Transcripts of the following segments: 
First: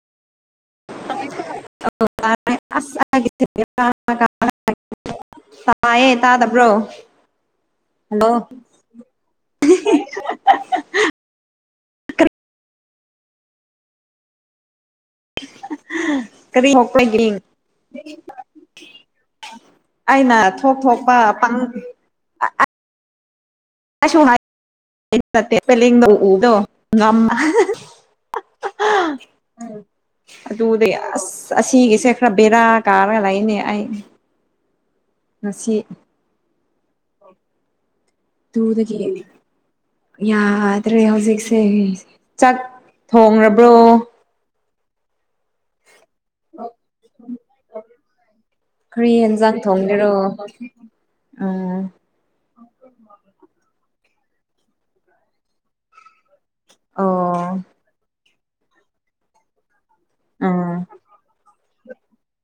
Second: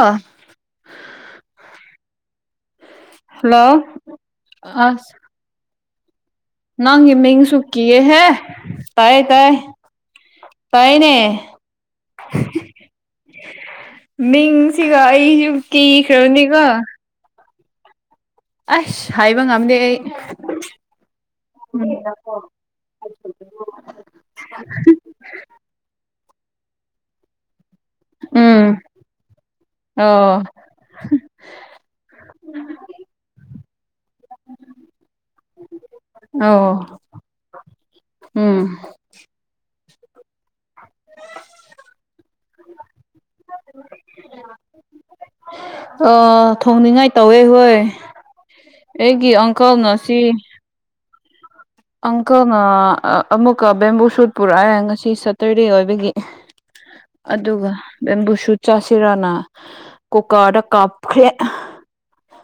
ꯍ ꯍꯜꯂꯣ ꯑꯁ ꯇꯥꯗꯞ ꯅꯪꯒꯤ ꯃ ꯁꯀꯤ ꯍꯦ ꯇꯥꯏ ꯇꯥꯏ ꯇꯥꯏꯅꯦ ꯃꯤꯡꯁꯤꯒ ꯑꯩꯁꯨꯨꯝ ꯀꯤꯈ꯭ꯔꯕꯅꯤꯒ ꯀ ꯀ ꯑꯁ ꯍꯥꯏꯕ ꯉꯝꯗꯦ ꯑꯩ ꯊꯣꯛ ꯊꯣꯛꯄ ꯄꯪ ꯑꯣ ꯅꯦꯗ ꯎꯗꯣ ꯎꯝ ꯎꯝ ꯑꯣ ꯑꯗꯨꯗꯩ ꯑꯁ ꯑꯁꯤꯒꯤꯁꯦ ꯈꯔ ꯕꯦꯔꯥ ꯀꯥꯔꯒ ꯂꯩꯅꯦ ꯑꯩ ꯉꯁꯤ ꯑ ꯇꯨꯗꯒꯤ ꯌꯥꯗ꯭ꯔꯦ ꯍꯧꯖꯤꯛꯁꯦ ꯆꯥꯛ ꯊꯣꯡꯕ꯭ꯔꯣ ꯑ ꯊꯣꯡꯅꯤꯡꯉꯥꯏ ꯇꯧꯋꯦ ꯍꯣꯏ ꯈꯔꯤ ꯑꯩꯒꯤ ꯌꯦꯟꯖꯥꯡ ꯑꯪꯀꯜꯅ ꯊꯣꯡꯒꯦꯔꯣ ꯁꯤ ꯎꯝ ꯑꯪꯀꯜꯅ ꯑꯃꯨꯛꯀ ꯕꯦꯝꯕꯨ ꯁꯨꯠ ꯄꯨꯔꯛꯑꯦ ꯉꯁꯤ ꯁꯇꯔꯗꯦ ꯑꯣꯏꯕꯒꯤ ꯑꯣ ꯑꯗꯨꯒ ꯅꯦꯝꯕꯨꯁꯨ ꯆꯥꯁꯤꯔꯅ ꯀꯨꯀꯥꯔꯗ ꯎꯝ ꯀꯥꯞꯈ꯭ꯔꯦ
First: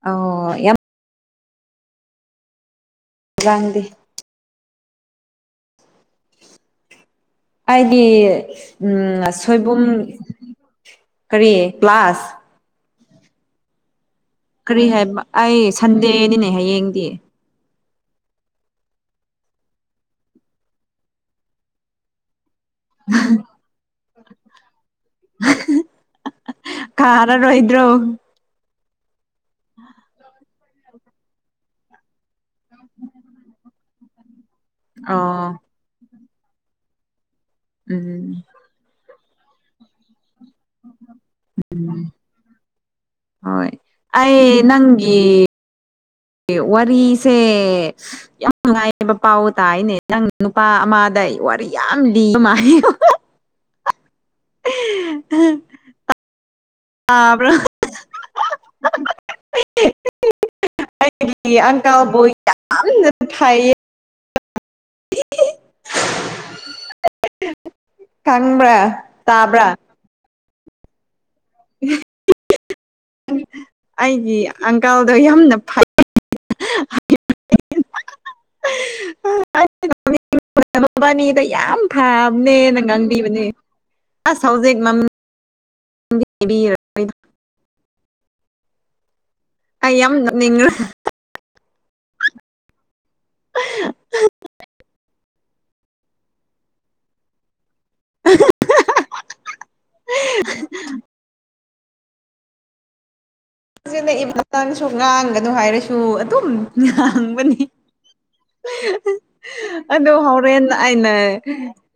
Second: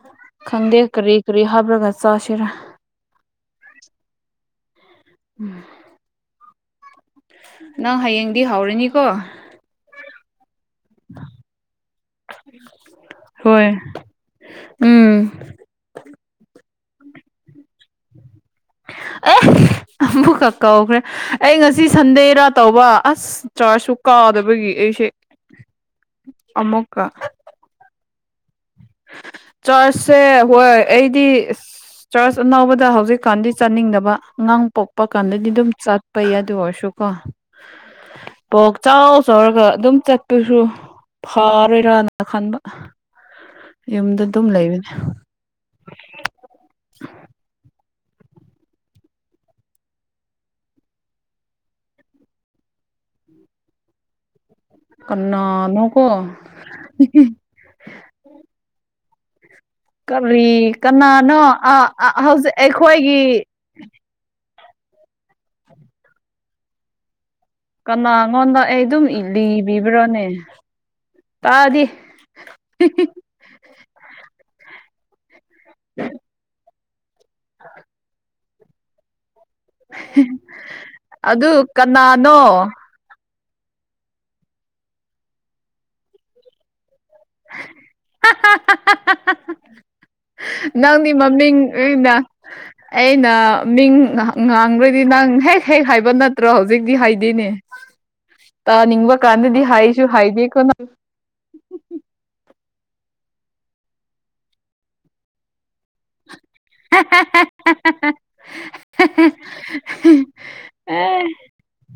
ꯑꯣ ꯌꯥꯝ ꯈꯪꯗꯦ ꯀꯔꯤ ꯀꯔꯤ ꯍꯥꯞꯂꯒ ꯆꯥꯁꯤꯔ ꯅꯪꯗꯤ ꯎꯝ ꯅꯪ ꯑꯩꯗꯤ ꯍꯌꯦꯡꯗꯤ ꯍꯧꯔꯅꯤꯀꯣ ꯁꯣꯏꯕꯨꯝ ꯀꯔꯤ ꯀ꯭ꯂꯥꯁ ꯍꯣꯏ ꯀꯔꯤ ꯍꯥꯏꯕ ꯎꯝ ꯑꯩ ꯁꯟꯗꯦꯅꯤꯅꯦ ꯍꯌꯦꯡꯗꯤ ꯑꯦ ꯑꯃꯨꯛꯀꯛ ꯀꯧꯈ꯭ꯔꯦ ꯑꯩ ꯉꯁꯤ ꯁꯟꯗꯦꯔꯥ ꯇꯧꯕ ꯑꯁ ꯆꯥꯔꯖꯁꯨ ꯀꯥꯎꯗꯕꯒꯤ ꯑꯩꯁꯦ ꯑꯃꯨꯛꯀ ꯔꯣꯍꯤꯗ꯭ꯔꯣ ꯆꯠꯁꯦ ꯍꯣꯏ ꯑꯩꯗꯤ ꯆꯥꯔꯆ ꯑꯅꯥꯕꯗ ꯍꯧꯖꯤꯛꯀꯥꯟꯗꯤ ꯆꯥꯅꯤꯡꯗꯕ ꯑꯉꯥꯡ ꯄꯣꯛꯄ ꯀꯥꯟꯗꯗꯤ ꯑꯣ ꯑꯗꯨꯝ ꯆ ꯄꯩꯌꯥꯗꯨ ꯑꯣꯏꯁꯨ ꯀꯣ ꯎꯝ ꯀꯣꯛ ꯆꯥꯎ ꯆꯥꯎꯔꯒ ꯑꯗꯨꯝ ꯆꯠꯄꯁꯨ ꯐꯔꯣꯏꯔꯥꯅ ꯈꯟꯕ ꯍꯣꯏ ꯌꯨꯝꯗ ꯑꯗꯨꯝ ꯑꯩ ꯂꯩꯕꯅꯦ ꯅꯪꯒꯤ ꯋꯥꯔꯤꯁꯦ ꯌꯥꯝ ꯅꯨꯡꯉꯥꯏꯑꯕ ꯄꯥꯎ ꯇꯥꯏꯅꯦ ꯅꯪ ꯅꯨꯄꯥ ꯑꯃꯗ ꯋꯥꯔꯤ ꯌꯥꯝ ꯂꯤꯕ [unintelligible] ꯀꯅꯥꯅꯣ ꯀꯣ ꯇꯕ꯭ꯔꯥ ꯀꯔꯤ ꯀꯅꯥꯅꯣ ꯑꯩꯒꯤ ꯑꯪꯀꯜꯕꯨ ꯍꯧꯖꯤꯛ ꯑꯩꯈꯣꯏꯒꯤ ꯐꯩꯌꯦ [unintelligible] ꯀꯅꯥꯉꯣꯟꯗ ꯈꯪꯕ꯭ꯔꯥ ꯑꯩ ꯑꯗꯨꯝ ꯇꯥꯕ꯭ꯔꯥ ꯂꯤꯕꯤꯕ꯭ꯔꯣꯅꯦ ꯇꯥꯗꯦ ꯑꯩꯒꯤ ꯑꯪꯀꯜꯗꯣ ꯌꯥꯝꯅ ꯐꯩ [unintelligible] [unintelligible] ꯃꯥꯕꯥꯅꯤꯗ ꯑꯗꯨ ꯌꯥꯝ ꯀꯅꯥꯅꯣ ꯐꯕꯅꯦꯅ ꯉꯥꯡꯕꯤꯕꯅꯦ ꯑꯁ ꯍꯧꯖꯤꯛ [unintelligible] [unintelligible] ꯑꯩ ꯌꯥꯝ ꯅꯣꯡꯅꯤꯡꯒꯔꯦ ꯅꯪꯗꯤ ꯃꯃꯤꯡ ꯑꯩꯅ ꯃꯤꯡ ꯉꯥꯡꯈ꯭ꯔꯗꯤ ꯅꯪ ꯍꯦꯛ ꯍꯦꯛ ꯍꯥꯏꯕ ꯅꯠꯇ꯭ꯔꯣ ꯍꯧꯖꯤꯛꯇꯤ ꯍꯥꯏꯗꯤꯅꯦ ꯑ ꯅꯤꯡꯕ ꯀꯥꯟꯗꯗꯤ ꯍꯥꯏꯁꯨ ꯍꯥꯏꯗꯤꯀ ꯅ ꯏꯃꯊꯪꯁꯨ ꯉꯥꯡꯒꯅꯨ ꯍꯥꯏꯔꯁꯨ ꯑꯗꯨꯝ ꯉꯥꯡꯕꯅꯤ ꯑꯗꯨ ꯍꯣꯔꯦꯟ ꯑꯩꯅ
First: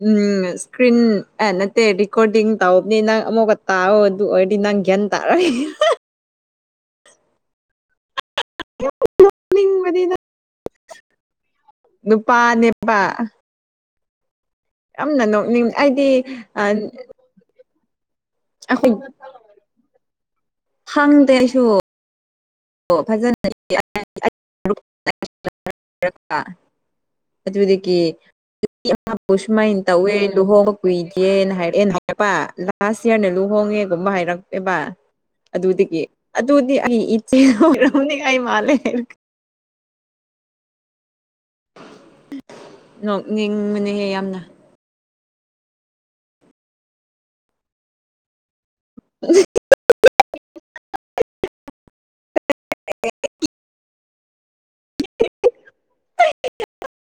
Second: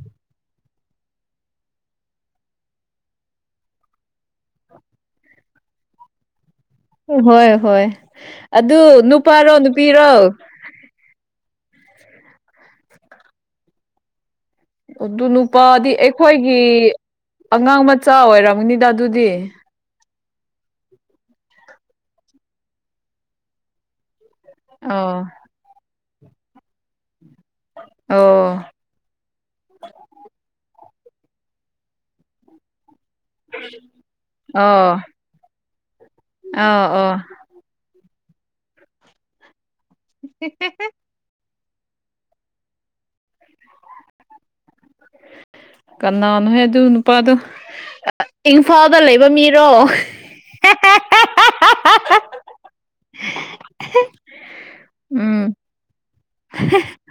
ꯎꯝ ꯏꯁꯀ꯭ꯔꯤꯟ ꯑꯦ ꯅꯠꯇꯦ ꯦꯀꯣꯔꯗꯤꯡ ꯇꯧꯕꯅꯤ ꯅꯪ ꯑꯃꯨꯛꯀ ꯇꯥꯛꯑꯣ ꯑꯗꯨ ꯑꯣꯏꯔꯗꯤ ꯅꯪ ꯒ꯭ꯌꯥꯟ ꯇꯥꯔꯒꯦ ꯎ ꯍꯣꯏ ꯍꯣꯏ ꯑꯗꯨ ꯅꯨꯄꯥꯔꯣ ꯅꯨꯄꯤꯔꯣ ꯅꯨꯄꯥ ꯅꯨꯄꯥ ꯑꯗꯨ ꯅꯣꯛꯅꯤꯡ ꯅꯨꯄꯥꯗꯤ ꯑꯩꯗꯤ ꯑꯩꯈꯣꯏꯒꯤ ꯑꯩꯈꯣꯏ ꯑꯉꯥꯡ ꯃꯆꯥ ꯑꯣꯏꯔꯝꯅꯤꯗ ꯑꯗꯨꯗꯤ ꯈꯪꯗꯦ ꯑꯩꯁꯨ ꯑꯣ ꯐꯖꯅ ꯑꯣ [unintelligible] ꯑꯗꯨꯗꯒꯤ ꯑꯣ ꯑꯃꯕꯨ ꯁꯨꯃꯥꯏꯅ ꯇꯧꯋꯦ ꯂꯨꯍꯣꯡꯕ ꯀꯨꯏꯒꯦꯅ ꯍꯥꯏꯔꯛꯑꯦꯅ ꯄꯥ ꯂꯥꯁ ꯌꯔꯅ ꯂꯨꯍꯣꯡꯉꯦꯒꯨꯝꯕ ꯍꯥꯏꯔꯛꯄꯦꯕ ꯑꯣ ꯑꯗꯨꯗꯒꯤ ꯑꯗꯨꯗꯤ ꯑꯥ ꯑꯣ ꯏꯆꯦꯔꯣ ꯑꯩ ꯃꯥꯂꯦ [unintelligible] ꯅꯣꯛꯅꯤꯡꯕꯅꯤꯡꯌꯦ ꯌꯥꯝꯅ ꯀꯅꯥꯅꯣ ꯍꯦ ꯑꯗꯨ ꯅꯨꯄꯥꯗꯨ ꯏꯝꯐꯥꯜꯗ ꯂꯩꯕ ꯃꯤꯔꯣ ꯎꯝ ꯑꯦ [unintelligible]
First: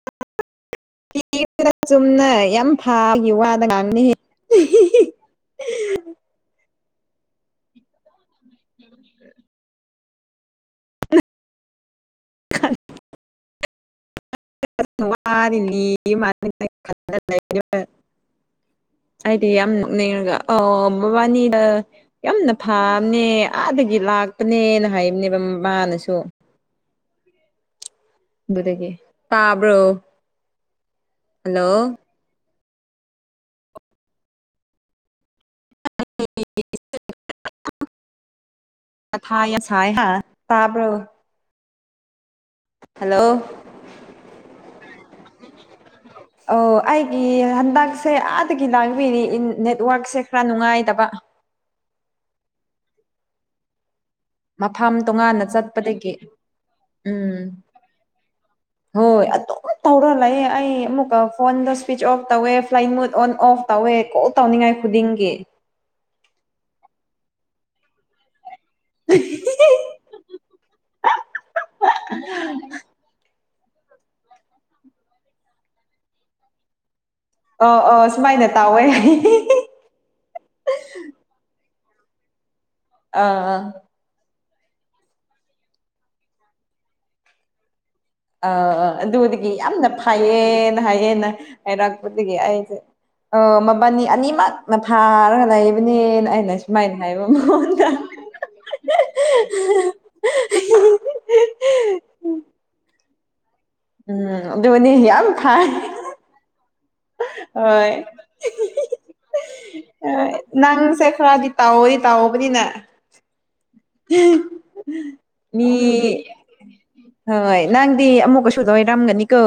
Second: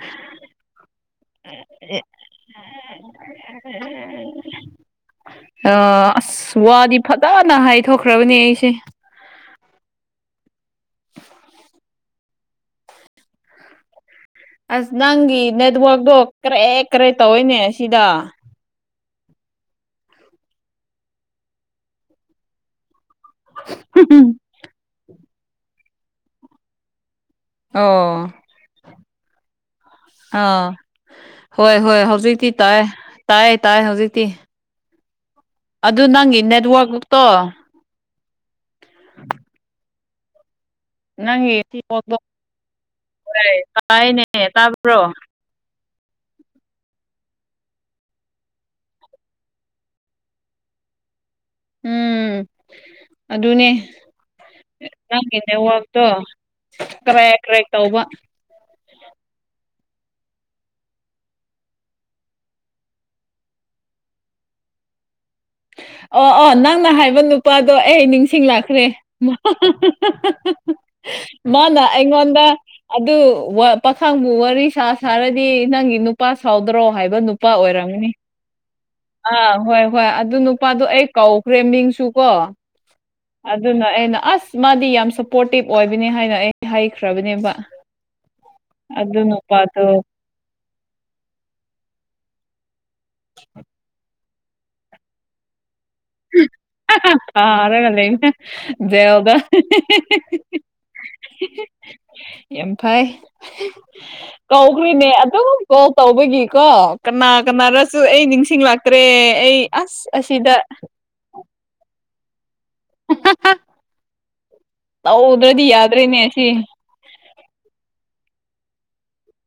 [unintelligible] ꯐꯤꯅ ꯆꯨꯝꯅ ꯌꯥꯝ ꯐꯥꯕꯒꯤ ꯋꯥꯗ ꯉꯥꯡꯅꯤ ꯑ ꯁ ꯋꯥꯗꯤ ꯐꯖꯅ ꯍꯥꯏꯊꯣꯛꯈ꯭ꯔꯕꯅꯦ ꯑꯩꯁꯦ [inaudible] [inaudible] ꯑꯁ ꯅꯪꯒꯤ ꯅꯦꯠꯋꯥꯛꯇꯣ ꯀꯔꯦꯛ ꯀꯔꯦꯛ ꯇꯧꯋꯤꯅꯦ ꯁꯤꯗ [inaudible] [unintelligible] ꯌꯥꯝꯅ ꯐꯕꯅꯦ ꯑꯥꯗꯒꯤ ꯂꯥꯛꯄꯅꯦꯅ ꯍꯥꯏꯕꯅꯦꯕ ꯃꯥꯅꯁꯨ ꯑꯣ ꯑꯗꯨꯗꯒꯤ ꯇꯥꯕ꯭ꯔꯣ ꯑꯥ ꯍꯜꯂꯣ ꯍꯣꯏ ꯍꯣꯏ ꯍꯧꯖꯤꯛꯇꯤ ꯇꯥꯏ ꯇꯥꯏ ꯇꯥꯏ ꯍꯧꯖꯤꯛꯇꯤ ꯑꯗꯨ ꯅꯪꯒꯤ ꯅꯦꯠꯋꯥꯛꯇꯣ [inaudible] ꯍꯜꯂꯣ [inaudible] ꯑꯣ ꯑꯩꯒꯤ ꯍꯟꯗꯛꯁꯦ ꯑꯥꯗꯒꯤ ꯂꯥꯡꯕꯤꯔꯤ ꯅꯦꯠꯋꯔꯛꯁꯦ ꯈꯔ ꯅꯨꯡꯉꯥꯏꯗꯕ ꯎꯝ ꯑꯗꯨꯅꯦ ꯃꯐꯝ ꯅꯪꯒꯤ ꯇꯣꯉꯥꯟꯅ ꯅꯦꯠꯋꯥꯛꯇꯣ ꯆꯠꯄꯗꯒꯤ ꯀ꯭ꯔꯦꯛ ꯎꯝ ꯀ꯭ꯔꯦꯛ ꯇꯧꯕ ꯍꯣꯏ ꯑꯗꯨꯝ ꯇꯧꯔ ꯂꯩꯌꯦ ꯑꯩ ꯑꯃꯨꯛꯀ ꯐꯣꯟꯗꯣ ꯁ꯭ꯋꯤꯆ ꯑꯣꯐ ꯇꯧꯋꯦ ꯐ꯭ꯂꯥꯏꯟ ꯃꯨꯠ ꯑꯣꯟ ꯑꯣꯐ ꯇꯧꯋꯦ ꯀꯣꯜ ꯇꯧꯅꯤꯡꯉꯥꯏ ꯈꯨꯗꯤꯡꯒꯤ ꯑꯣ ꯑꯣ ꯅꯪꯅ ꯍꯥꯏꯕ ꯅꯨꯄꯥꯗꯣ ꯑꯩ ꯅꯤꯡꯁꯤꯡꯂꯛ ꯭ꯔꯦ ꯃꯥꯅ ꯑꯩꯉꯣꯟꯗ ꯑꯗꯨ ꯋꯥ ꯄꯥꯈꯪ ꯋꯥꯔꯤ ꯁꯥ ꯁꯥꯔꯗꯤ ꯅꯪꯒꯤ ꯅꯨꯄꯥ ꯁꯥꯎꯗ꯭ꯔꯣ ꯍꯥꯏꯕ ꯅꯨ ꯅꯨꯄꯥ ꯑꯣ ꯑꯣ ꯑꯣꯏꯔꯝꯅꯤ ꯁꯨꯃꯥꯏꯅ ꯇꯧꯋꯦ ꯑꯥ ꯍꯣꯏ ꯍꯣꯏ ꯑꯗꯨ ꯅꯨꯄꯥꯗꯣ ꯑꯩ ꯀꯧꯈ꯭ꯔꯦ ꯃꯤꯡꯁꯨ ꯀꯣ ꯑꯥ ꯑꯗꯨꯅ ꯑꯩꯅ ꯑꯁ ꯃꯥꯗꯤ ꯌꯥꯝ ꯁꯄꯣꯔꯇꯤꯞ ꯑꯣꯏꯕꯅꯤ ꯍꯥꯏꯅ ꯑꯩ ꯍꯥꯏꯈ꯭ꯔꯕꯅꯦꯕ ꯑ ꯑꯗꯨ ꯑꯗꯨꯗꯒꯤ ꯅꯨꯄꯥꯗꯣ ꯌꯥꯝꯅ ꯐꯩꯌꯦꯅ ꯍꯥꯏꯌꯦꯅ ꯍꯥꯏꯔꯛꯄꯗꯒꯤ ꯑꯩꯁꯦ ꯑ ꯃꯕꯥꯅꯤ ꯑꯅꯤꯃꯛ ꯃꯊꯥ ꯂꯩꯕꯅꯦ ꯑꯩꯅ ꯁꯨꯃꯥꯏꯅ ꯍꯥꯏꯕ ꯃꯑꯣꯟꯗ ꯐꯥꯔꯒ ꯂꯩꯕꯅꯦ ꯖꯦꯜꯗ ꯌꯥꯝ ꯐꯩ ꯎꯝ ꯑꯗꯨꯅꯤ ꯀꯧꯈ꯭ꯔꯤꯅꯦ ꯌꯥꯝ ꯑꯗꯨ ꯐꯩ ꯀꯣꯜ ꯇꯧꯕꯒꯤꯀꯣ ꯀꯅꯥ ꯍꯣꯏ ꯀꯅꯥꯅꯁꯨ ꯑꯩ ꯅꯤꯡꯁꯤꯡꯂꯇ꯭ꯔꯦ ꯑꯩ ꯑꯁ ꯑꯁꯤꯗ ꯅꯪꯁꯦ ꯈꯔꯗꯤ ꯇꯧꯋꯦ ꯇꯧꯕꯅꯤꯅ ꯇꯧꯗ꯭ꯔꯗꯤ ꯃꯤ ꯌꯥꯗ꯭ꯔꯦꯅꯦ ꯍꯦ ꯍꯣꯏ ꯅꯪꯗꯤ ꯑꯃꯨꯛꯀꯁꯨꯨ ꯂꯣꯏꯔꯝꯒꯅꯤꯀꯣ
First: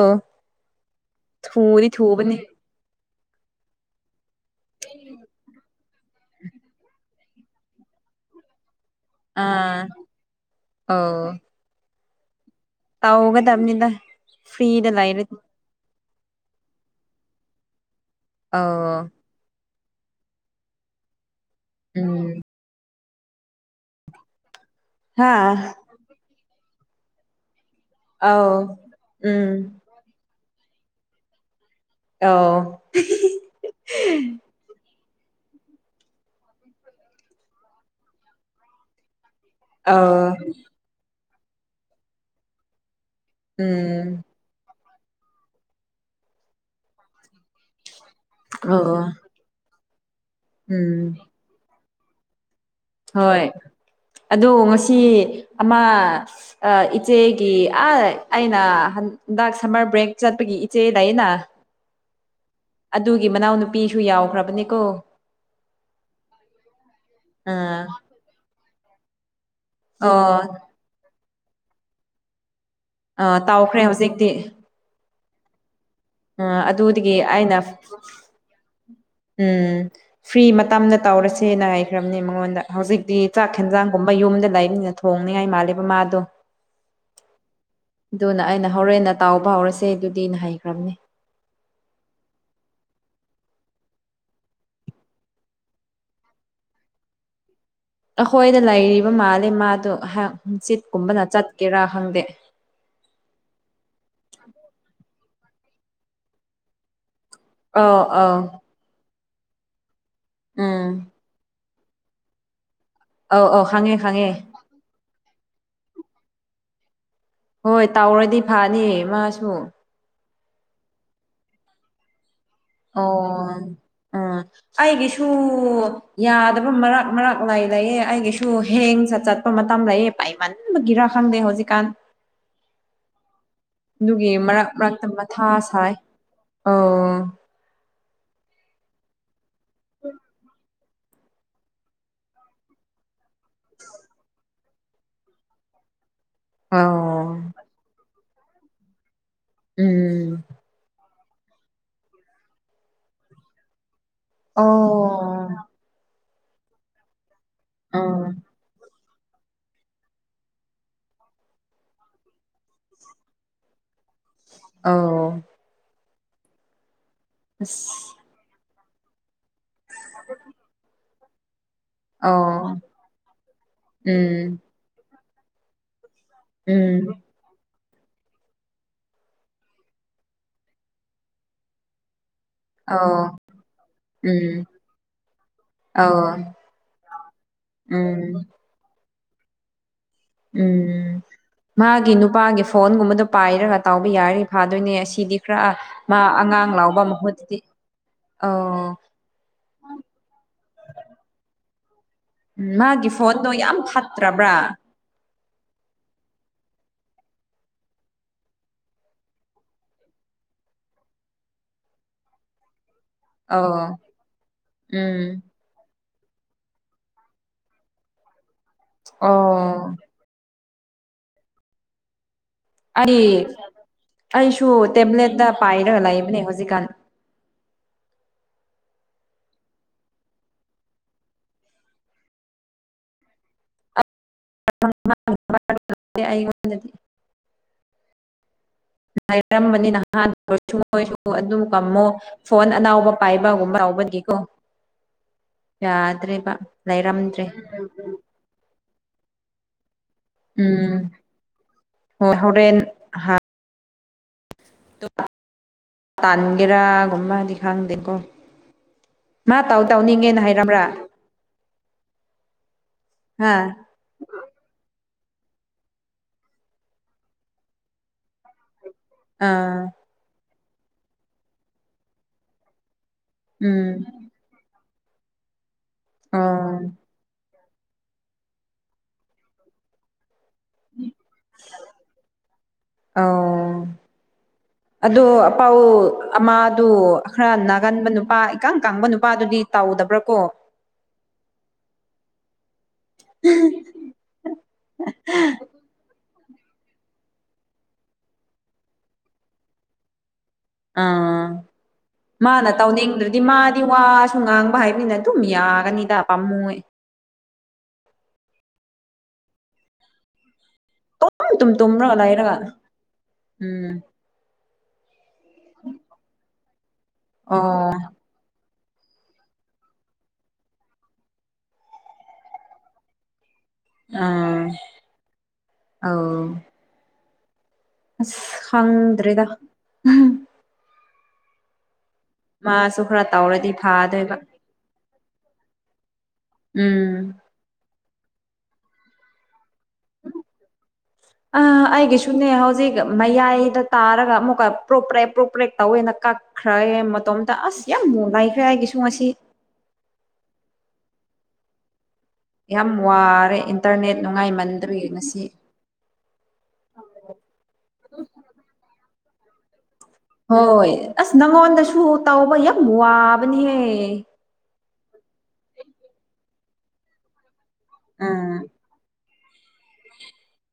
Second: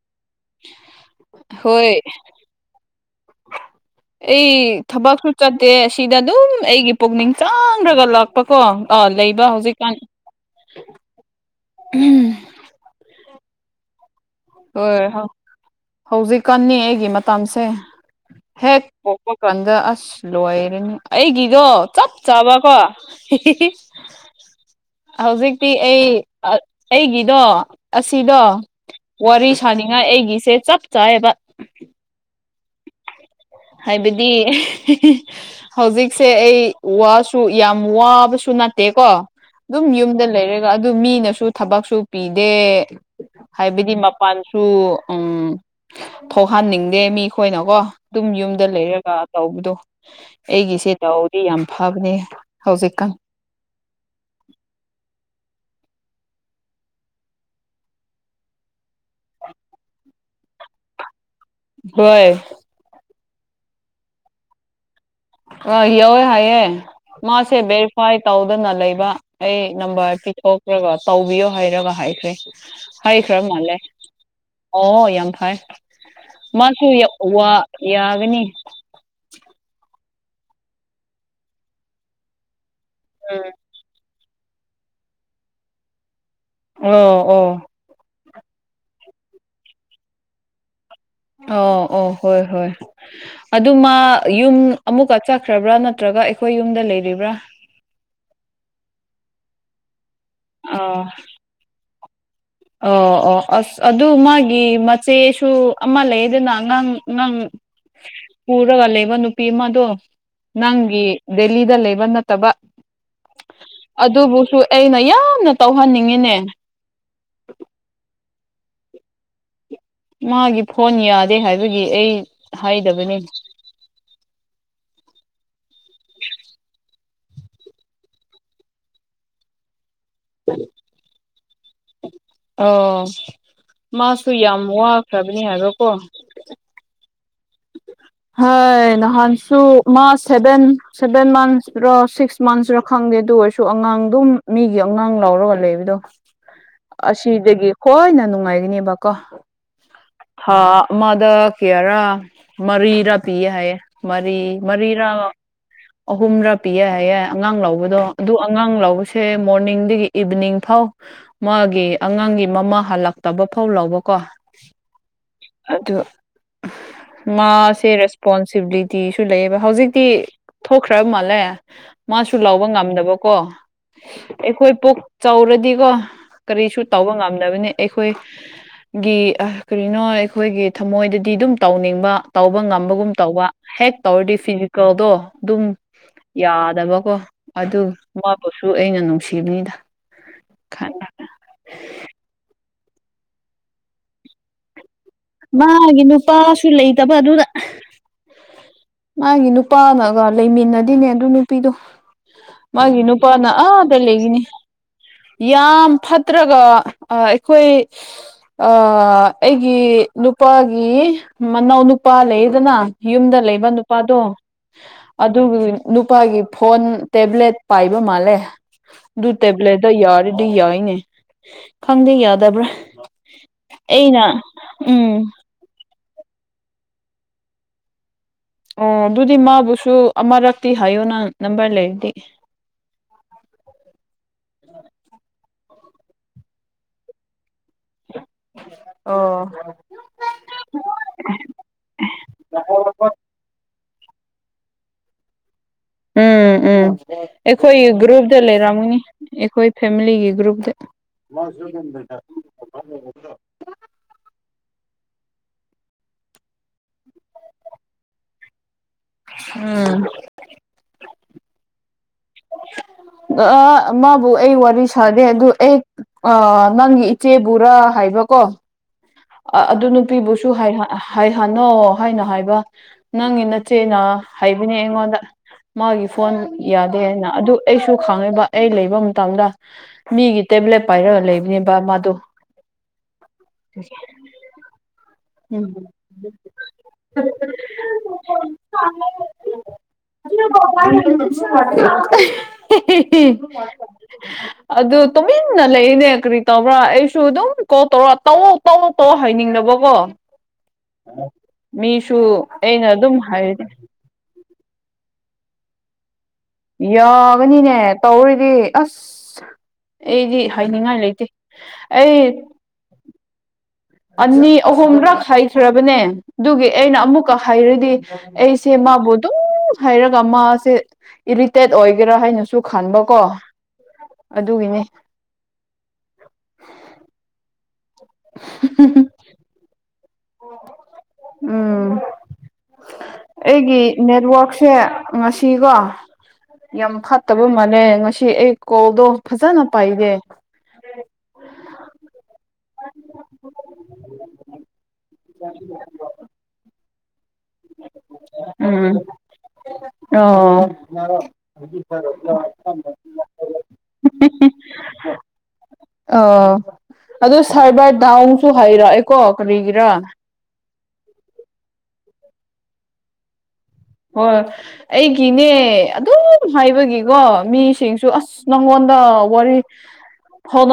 ꯊꯨꯗꯤ ꯍꯣꯏ ꯊꯨꯕꯅꯦ ꯑꯩ ꯊꯕꯛꯁꯨ ꯆꯠꯇꯦ ꯑꯁꯤꯗ ꯑꯗꯨꯝ ꯑꯩꯒꯤ ꯄꯨꯛꯅꯤꯡ ꯆꯪꯈ꯭ꯔꯒ ꯂꯥꯛ ꯄꯀꯣ ꯑ ꯂꯩꯕ ꯍꯧꯖꯤꯛꯀꯥꯟ ꯑꯣ ꯎꯝ ꯇꯧꯒꯗꯕꯅꯤꯗ ꯐ꯭ꯔꯤꯗ ꯍꯣꯏ ꯂꯩꯔꯗꯤ ꯍꯧꯖꯤꯛꯀꯥꯟꯅꯤ ꯑꯩꯒꯤ ꯃꯇꯝꯁꯦ ꯍꯦꯛ ꯑꯧ ꯋꯥꯈꯜꯗ ꯑꯁ ꯂꯣꯏꯔꯅꯤ ꯑꯩꯒꯤꯗꯣ ꯆꯞ ꯎꯝ ꯆꯥꯕꯀꯣ ꯍꯥ ꯍꯧꯖꯤꯛꯇꯤ ꯑꯩ ꯑꯥ ꯑꯩꯒꯤꯗꯣ ꯑꯁꯤꯗꯣ ꯑꯧ ꯎꯝ ꯋꯥꯔꯤ ꯁꯥꯅꯤꯡꯉꯥꯏ ꯑꯩꯒꯤꯁꯦ ꯆꯞ ꯆꯥꯏꯌꯦꯕ ꯑꯣ ꯍꯥꯏꯕꯗꯤ ꯍꯧꯖꯤꯛꯁꯦ ꯑꯩ ꯋꯥꯁꯨ ꯌꯥꯝ ꯋꯥꯕꯁꯨ ꯅꯠꯇꯦꯀꯣ ꯑꯗꯨꯝ ꯑꯧ ꯌꯨꯝꯗ ꯂꯩꯔꯒ ꯑꯗꯨ ꯃꯤꯅꯁꯨ ꯊꯕꯛꯁꯨ ꯄꯤꯗꯦ ꯎꯝ ꯍꯥꯏꯕꯗꯤ ꯃꯄꯥꯟ ꯁꯨ ꯎꯝ ꯊꯣꯛꯍꯟꯅꯤꯡꯗꯦ ꯃꯤꯈꯣꯏꯅꯀꯣ ꯑꯗꯨꯝ ꯌꯨꯝꯗ ꯑꯧ ꯂꯩꯔꯒ ꯇꯧꯕꯗꯣ ꯑꯩꯒꯤꯁꯦ ꯎꯝ ꯗꯥꯎꯗꯤ ꯌꯥꯝ ꯐꯕꯅꯦ ꯍꯧꯖꯤꯛꯀꯟ ꯍꯣꯏ ꯑꯗꯨ ꯉꯁꯤ ꯑꯃꯥ ꯑ ꯏꯆꯦꯒꯤ ꯑ ꯑꯩꯅ ꯍꯟꯗꯛ ꯁꯝꯃꯔ ꯕ꯭ꯔꯦꯛ ꯆꯠꯄꯒꯤ ꯏꯆꯦ ꯂꯩꯅ ꯍꯣꯏ꯫ ꯑꯗꯨꯒꯤ ꯃꯅꯥꯎ ꯅꯨꯨꯄꯤꯁꯨ ꯌꯥꯎꯈ꯭ꯔꯕꯅꯦꯀꯣ꯫ ꯑꯥ ꯌꯧꯋꯦ ꯍꯥꯏꯌꯦ‌ ꯃꯥꯁꯦ ꯑꯥ ꯚꯦꯔꯤꯐꯥꯏꯠ ꯇꯧꯗꯅ ꯂꯩꯕ ꯑꯩ꯫ ꯅꯝꯕꯔ ꯑꯣ ꯄꯤꯊꯣꯛꯈ꯭ꯔꯒ ꯇꯧꯕꯤꯌꯣ ꯍꯥꯏꯔꯒ ꯍꯥꯏꯈ꯭ꯔꯦ ꯍꯥꯏꯈ꯭ꯔ ꯑꯥ ꯃꯥꯜꯂꯦ꯫ ꯇꯥꯎꯈ꯭ꯔꯦ ꯍꯧꯖꯤꯛꯇꯤ ꯑꯣ ꯌꯥꯝ ꯐꯥꯔꯦ ꯑꯥ ꯃꯥꯁꯨ ꯌꯥ ꯑꯗꯨꯗꯒꯤ ꯋꯥ ꯑꯩꯅ ꯌꯥꯒꯅꯤ꯫ ꯎꯝ ꯐ꯭ꯔꯤ ꯃꯇꯝꯗ ꯇꯧꯔꯁꯦꯅ ꯍꯥꯏꯈ꯭ꯔꯕꯅꯤ ꯃꯉꯣꯟꯗ ꯍꯧꯖꯤꯛꯇꯤ ꯎꯝ ꯆꯥꯛ ꯍꯦꯟꯖꯥꯡ꯫ ꯀꯨꯝꯕ ꯌꯨꯝꯗ ꯂꯩꯕꯅꯤ ꯊꯣꯡꯅꯤꯉꯥꯏ ꯃꯥꯜꯂꯦꯕ ꯃꯥꯗꯣ꯫ ꯑꯣ ꯑꯣ꯫ ꯑꯗꯨꯅ ꯑꯩꯅ ꯍꯣꯔꯦꯟꯅ ꯇꯥꯎꯕ ꯍꯧꯔꯁꯦ ꯑꯗꯨꯗꯤ ꯅ ꯍꯩꯈ꯭ꯔꯕꯅꯦ꯫ ꯑꯣ ꯑꯣ ꯍꯣꯏ ꯍꯣꯏ꯫ ꯑꯗꯨꯃꯥ ꯌꯨꯝ ꯑꯃꯨꯛꯀ ꯆꯠꯈ꯭ꯔꯕ꯭ꯔꯥ ꯅꯠꯇ꯭ꯔꯒ ꯑꯩꯈꯣꯏ ꯌꯨꯝꯗ ꯂꯩꯔꯤꯕ꯭ꯔꯥ꯫ ꯑꯩꯈꯣꯏꯗ ꯂꯩꯔꯤꯕ ꯃꯥꯜꯂꯦ ꯃꯥꯗꯣ ꯍꯥꯛ ꯑ ꯆꯤꯠꯀꯨꯝꯕꯗ ꯆꯠꯀꯦꯔꯥ ꯈꯪꯗꯦ꯫ ꯑꯣ ꯑꯣ ꯑꯁ ꯑꯗꯨ ꯃꯥꯒꯤ ꯃꯆꯦꯁꯨ ꯑꯃ ꯂꯩꯗꯅ ꯑꯉꯥꯡ ꯑꯉꯥꯡ꯫ ꯑꯧ ꯑꯧ ꯄꯨꯔꯒ ꯂꯩꯕ ꯅꯨꯄꯤ ꯑꯃꯗꯣ ꯎꯝ ꯅꯪꯒꯤ꯫ ꯗꯦꯂꯤꯗ ꯂꯩꯕ ꯅꯠꯇꯕ ꯑꯧ ꯑꯧ ꯈꯪꯉꯦ ꯈꯪꯉꯦ ꯑꯗꯨꯕꯨꯁꯨ꯫ ꯑꯩꯅ ꯌꯥꯝꯅ ꯇꯧꯍꯟꯅꯤꯡꯉꯤꯅꯦ꯫ ꯍꯣꯏ ꯇꯥꯎꯔꯗꯤ ꯐꯅꯤ ꯃꯥꯁꯨ꯫ ꯃꯥꯒꯤ ꯐꯣꯟ ꯌꯥꯗꯦ ꯍꯥꯏꯕꯒꯤ ꯑꯩ꯫ ꯑꯣ ꯍꯥꯏꯗꯕꯅꯤ ꯎꯝ꯫ ꯑꯩꯒꯤꯁꯨ ꯌꯥꯗꯕ ꯃꯔꯛ ꯃꯔꯛ ꯂꯩ ꯂꯩꯌꯦ ꯑꯩꯒꯤꯁꯨ ꯍꯦꯡ ꯆꯠ ꯆꯠ꯫ ꯃꯇꯝ ꯂꯩꯌꯦ ꯄꯥꯏ ꯃꯟꯕ ꯒꯤꯔꯥ ꯈꯪꯗꯦ ꯍꯧꯖꯤꯛꯀꯥꯟ꯫ ꯑꯣ ꯃꯥꯁꯨ ꯑꯗꯨꯒꯤ ꯌꯥꯝ ꯃꯔꯛ ꯃꯔꯛꯇ ꯋꯥꯈ꯭ꯔꯕꯅꯤ ꯃꯊꯥ ꯍꯥꯏꯕꯀꯣ꯫ ꯁꯥꯏ ꯑꯣ꯫ ꯍꯥꯏ ꯅꯍꯥꯟꯁꯨ ꯃꯥ ꯁꯦꯕꯦꯟ꯫ ꯁꯚꯦꯟ ꯃꯟꯁꯇꯔꯥ ꯁꯤꯛꯁ ꯃꯟꯁꯔꯥ ꯈꯪꯗꯦ ꯑꯗꯨ ꯑꯣꯏꯔꯁꯨ ꯑꯉꯥꯡ ꯑꯗꯨꯝ ꯃꯤꯒꯤ ꯑꯉꯥꯡ ꯂꯧꯔꯒ ꯂꯩꯕꯗꯣ꯫ ꯑꯣ ꯑꯁꯤꯗꯒꯤ ꯈꯣꯏꯅ ꯅꯨꯡꯉꯥꯏꯔꯤꯅꯦꯕ ꯀꯣ꯫ ꯎꯝ ꯊꯥ ꯑꯃꯗ ꯀꯥꯌꯥꯔ꯫ ꯃꯔꯤꯔꯥ ꯄꯤꯌꯦ ꯍꯥꯏꯌꯦ ꯃꯔꯤ ꯃꯔꯤꯔꯥ ꯑꯣ ꯑꯍꯨꯝꯔꯥ ꯄꯤꯌꯦ ꯍꯥꯏꯌꯦ꯫ ꯑꯉꯥꯡ ꯂꯧꯕꯗꯣ ꯑꯗꯨ ꯑꯣ ꯑꯉꯥꯡ ꯂꯧꯕꯁꯦ꯫ ꯑꯦ ꯃꯣꯔꯅꯤꯡꯗꯒꯤ ꯏꯚꯤꯅꯤꯡ ꯐꯥꯎ ꯃꯥꯒꯤ ꯑꯉꯥꯡꯒꯤ ꯃꯃꯥ ꯍꯜꯂꯛꯇꯕ ꯐꯥꯎ ꯂꯧꯕ꯫ ꯀꯣ ꯑꯣ ꯑꯗꯨ꯫ ꯃꯥꯁꯦ ꯑꯁ ꯔꯦꯁꯄꯣꯟꯁꯤꯕꯤꯂꯤꯇꯤꯁꯨ ꯂꯩꯌꯦꯕ ꯍꯧꯖꯤꯛꯇꯤ ꯊꯣꯛꯈ꯭ꯔ ꯃꯥꯜꯂꯦ꯫ ꯃꯥꯁꯨ ꯂꯧꯕ ꯑꯣ ꯉꯝꯗꯕꯀꯣ ꯎꯝ ꯑꯩꯈꯣꯏ ꯄꯣꯛ ꯆꯥꯎꯔꯗꯤꯀꯣ꯫ ꯀꯔꯤꯁꯨ ꯇꯧꯕ ꯎꯝ ꯉꯝ꯫ ꯗꯕꯅꯤ ꯑꯩꯈꯣꯏ ꯒꯤ ꯑꯥ ꯀꯔꯤꯅꯣ ꯑꯩꯈꯣꯏꯒꯤ ꯊꯝꯃꯣꯏꯗꯗꯤ ꯑꯗꯨꯝ ꯇꯧꯅꯤꯡꯕ꯫ ꯇꯧꯕ ꯉꯝꯕꯒꯨꯝ ꯑꯣ ꯇꯧꯕ ꯍꯦꯛ ꯇꯧꯔꯗꯤ ꯎꯝ ꯐꯤꯖꯤꯀꯦꯜꯗꯣ ꯑꯗꯨꯝ꯫ ꯑꯣ ꯌꯥꯗꯕꯀꯣ ꯑꯗꯨ ꯎꯝ ꯃꯥꯕꯨꯁꯨ ꯑꯩꯅ ꯅꯨꯡꯁꯤꯕꯅꯤꯗ꯫ ꯈꯟꯅ ꯎꯝ ꯃꯥꯒꯤ ꯅꯨꯄꯥꯒꯤ ꯐꯣꯟꯒꯨꯝꯕꯗꯣ ꯄꯥꯏꯔꯒ ꯇꯥꯎꯕ ꯌꯥꯔꯤꯗꯤ ꯐꯥꯗꯣꯏꯅꯦ ꯑꯁꯤ꯫ ꯁꯤꯗꯤ ꯈꯔꯥ ꯃꯥꯒꯤ ꯃꯥ ꯅꯨꯄꯥꯁꯨ ꯑꯉꯥꯡ ꯂꯥꯎꯕ ꯂꯩꯇꯕ ꯑꯗꯨꯗ ꯃꯍꯨꯠꯇꯤ ꯑꯣ꯫ ꯃꯥꯒꯤ ꯅꯨꯄꯥꯅꯒ ꯂꯩꯃꯤꯟꯅꯗꯦꯅꯦ ꯑꯗꯨ ꯅꯨꯄꯤꯗꯣ꯫ ꯃꯥꯒꯤ ꯅꯨꯄꯥꯅ ꯐꯣꯟꯗꯣ ꯌꯥꯝ ꯑꯗꯥ ꯂꯩꯒꯅꯤ꯫ ꯐꯠꯇ꯭ꯔꯕ꯭ꯔꯥ ꯌꯥꯝ ꯐꯠꯇ꯭ꯔꯒ ꯑꯩꯈꯣꯏ꯫ ꯑꯥ ꯑꯩꯒꯤ ꯅꯨꯄꯥꯒꯤ ꯃꯅꯥꯎ ꯅꯨꯄꯥ ꯂꯩꯌꯦꯗꯅ꯫ ꯌꯨꯝꯗ ꯂꯩꯕ ꯑꯧ ꯅꯨꯄꯥꯗꯣ ꯎꯝ ꯑꯗꯨꯒꯤ꯫ ꯅꯨꯄꯥꯒꯤ ꯐꯣꯟ ꯇꯦꯕ꯭ꯂꯦꯠ ꯄꯥꯏꯕ ꯃꯥꯜꯂꯦ ꯑꯗꯨ ꯑꯣ ꯇꯦꯕ꯭ꯂꯦꯠꯇ ꯌꯥꯔꯤ꯫ ꯗꯤ ꯌꯥꯏꯅꯦ ꯈꯪꯗꯦ ꯌꯥꯗꯕ꯭ꯔꯥ꯫ ꯑꯩ ꯑꯩꯅ ꯑꯩꯁꯨ ꯎꯝ ꯇꯦꯕ꯭ꯂꯦꯠꯇ ꯄꯥꯏꯔꯒ ꯂꯩꯕꯅꯦ ꯍꯧꯖꯤꯛꯀꯥꯟ꯫ ꯑꯣ ꯑꯗꯨꯗꯤ ꯃꯥꯕꯨꯁꯨ ꯑꯃꯔꯛꯇꯤ ꯍꯥꯏꯌꯣ ꯅꯪꯪ ꯅꯝꯕꯔ ꯂꯩꯔꯗꯤ꯫ ꯑꯩꯑꯣꯟꯗꯗꯤ꯫ [unintelligible] ꯉꯥꯏꯔꯝ ꯃꯅꯤꯅ ꯅꯍꯁꯨ ꯍꯣꯏꯁꯨ ꯑꯗꯨꯝ ꯀꯝꯃꯣ ꯐꯣꯟ ꯑꯅꯥꯎꯕ ꯄꯥꯏꯕꯒꯨꯝꯕ ꯂꯎꯕꯒꯤꯀꯣ ꯌꯥꯗ꯭ꯔꯦꯕ ꯎꯝ ꯎꯝ ꯂꯩꯔꯝꯗ꯭ꯔꯦ ꯑꯩꯈꯣꯏꯒꯤ ꯒ꯭ꯔꯨꯞꯇ ꯂꯩꯔꯝꯒꯅꯤ ꯑꯩꯈꯣꯏ ꯐꯦꯃꯤꯂꯤꯒꯤ ꯒ꯭ꯔꯨꯞꯇ ꯎꯝ ꯍꯣꯏ ꯍꯣꯔꯦꯟ [unintelligible] [inaudible] ꯇꯥꯟꯒꯦꯔꯥꯒꯨꯝꯕꯗꯤ ꯈꯪꯗꯦꯀꯣ ꯃꯥ ꯇꯧ ꯎꯝ ꯇꯧꯅꯤꯡꯉꯦꯅ ꯍꯥꯏꯔꯝꯕ꯭ꯔꯥ ꯍꯥ ꯑ ꯃꯥꯕꯨ ꯑꯩ ꯋꯥꯔꯤ ꯁꯥꯗꯦ ꯑꯗꯨ ꯑꯩ ꯅꯪꯒꯤ ꯏꯆꯦꯕꯨꯔꯥ ꯍꯥꯏꯕꯀꯣ ꯑꯗꯨ ꯑꯥ ꯅꯨꯄꯤꯕꯨꯁꯨ ꯍꯥꯏꯍꯅꯣ ꯍꯥꯏꯅ ꯍꯥꯏꯕ ꯅꯪꯒꯤ ꯅꯆꯦꯅ ꯎꯝ ꯍꯥꯏꯕꯅꯦ ꯑꯩꯉꯣꯟꯗ ꯃꯥꯒꯤ ꯐꯣꯟ ꯑꯣ ꯌꯥꯗꯦ ꯍꯥꯏꯅ ꯑꯗꯨ ꯑꯩꯁꯨ ꯈꯪꯉꯦꯕ ꯑꯩ ꯂꯩꯕ ꯃꯇꯝꯗ ꯃꯤꯒꯤ ꯇꯦꯕ꯭ꯂꯦꯠ ꯄꯥꯏꯔꯒ ꯂꯩꯕꯅꯦꯕ ꯃꯥꯗꯣ ꯑꯥꯎ ꯑꯗꯣ ꯎꯝ ꯑꯄꯥꯎ ꯑꯃꯗꯨ ꯈꯔ ꯅꯥꯒꯟꯕ ꯅꯨꯄꯥ ꯏꯀꯥꯡ ꯀꯥꯡꯕ ꯅꯨꯄꯥꯗꯨꯗꯤ ꯇꯧꯗꯕ꯭ꯔꯥ ꯀꯣ ꯑꯗꯨ ꯇꯨꯃꯤꯟꯅ ꯂꯩꯏꯅꯦ ꯀꯔꯤ ꯇꯧꯕ꯭ꯔꯥ ꯑꯩꯁꯨ ꯑꯗꯨꯝ ꯀꯣꯜ ꯇꯧꯔ ꯇꯧ ꯇꯧ ꯇꯧ ꯍꯥꯏꯅꯤꯡꯅꯕꯀꯣ ꯑꯥ ꯃꯤꯁꯨ ꯑꯩꯅ ꯑꯗꯨꯝ ꯍꯥꯏꯅꯤ ꯁꯨ ꯉꯥꯡꯕ ꯍꯥꯏꯕꯅꯤꯅ ꯑꯗꯨꯝ ꯌꯥꯒꯅꯤꯗ ꯄꯥꯃꯨ ꯌꯥꯒꯅꯤꯅꯦ ꯇꯧꯔꯤꯗꯤ ꯑꯁ ꯑꯩꯗꯤ ꯍꯥꯏꯅꯤꯡꯉꯥꯏ ꯂꯩꯇꯦ ꯇꯨꯝ ꯇꯨꯝ ꯇꯨꯝꯔꯒ ꯑꯩ ꯂꯩꯔꯒ ꯎꯝ ꯑꯅꯤ ꯑꯍꯨꯝꯔꯛ ꯍꯥꯏꯈ꯭ꯔꯕꯅꯦ ꯑꯗꯨꯒꯤ ꯑꯩꯅ ꯑꯃꯨꯛꯀ ꯑꯣ ꯍꯥꯏꯔꯗꯤ ꯑꯩꯁꯦ ꯃꯥꯕꯨ ꯑꯗꯨꯝ ꯍꯥꯏꯔꯒ ꯃꯥꯁꯦ ꯏꯔꯤꯇꯦꯠ ꯑꯣꯏꯒꯦꯔꯥ ꯍꯥꯏꯅꯁꯨ ꯈꯟꯕꯀꯣ ꯑꯥ ꯑꯗꯨꯒꯤꯅꯤ ꯑꯧ ꯑꯁ ꯈꯪꯗ꯭ꯔꯦꯗ ꯎꯝ ꯃꯥꯁꯨ ꯈꯔ ꯇꯧꯔꯗꯤ ꯐꯥꯗꯣꯏꯕ ꯁꯦ ꯉꯁꯤꯀꯣ ꯌꯥꯝ ꯎꯝ ꯐꯠꯇꯕ ꯃꯥꯅꯦ ꯉꯁꯤ ꯑꯩ ꯀꯣꯜꯗꯣ ꯐꯖꯅ ꯄꯥꯏꯒꯦ ꯑ ꯑꯩꯒꯤꯁꯨ ꯁꯨꯅꯦ ꯍꯧꯖꯤꯛ ꯃꯌꯥꯏꯗ ꯇꯥꯔꯒ ꯑꯃꯨꯛꯀ ꯄ꯭ꯔꯣꯛ ꯄ꯭ꯔꯦꯛ ꯄ꯭ꯔꯣꯛ ꯄ꯭ꯔꯦꯛ ꯇꯧꯋꯦꯅ ꯀꯛꯈ꯭ꯔꯦ ꯃꯇꯣꯝꯇ ꯇ ꯑꯁ ꯌꯥꯝ ꯅꯨꯡꯉꯥꯏꯈ꯭ꯔꯦ ꯎꯝ ꯑꯩꯒꯤꯁꯨ ꯉꯁꯤ ꯑꯣ ꯌꯥꯝ ꯋꯥꯔꯦ ꯏꯟꯇꯔꯅꯦꯠ ꯅꯨꯡꯉꯥꯏꯃꯟꯗꯕꯩ ꯉꯁꯤ ꯑ ꯑꯗꯣ ꯁꯥꯔꯕꯔ ꯗꯥꯎꯟꯁꯨ ꯍꯥꯏꯔꯛꯑꯦꯀꯣ ꯀꯔꯤꯒꯤꯔꯥ ꯍꯣꯏ ꯑꯁ ꯅꯪꯉꯣꯟꯗꯁꯨ ꯇꯧꯕ ꯌꯥꯝ ꯋꯥꯕꯅꯦꯍꯦ ꯍꯣꯏ ꯑꯩꯒꯤꯅꯦ ꯑꯗꯨꯝ ꯍꯥꯏꯕꯒꯤꯀꯣ ꯃꯤ ꯁꯤꯡꯁꯨ ꯑꯁ ꯎꯝ ꯅꯪꯉꯣꯟꯗ ꯋꯥꯔꯤ ꯐꯥꯎ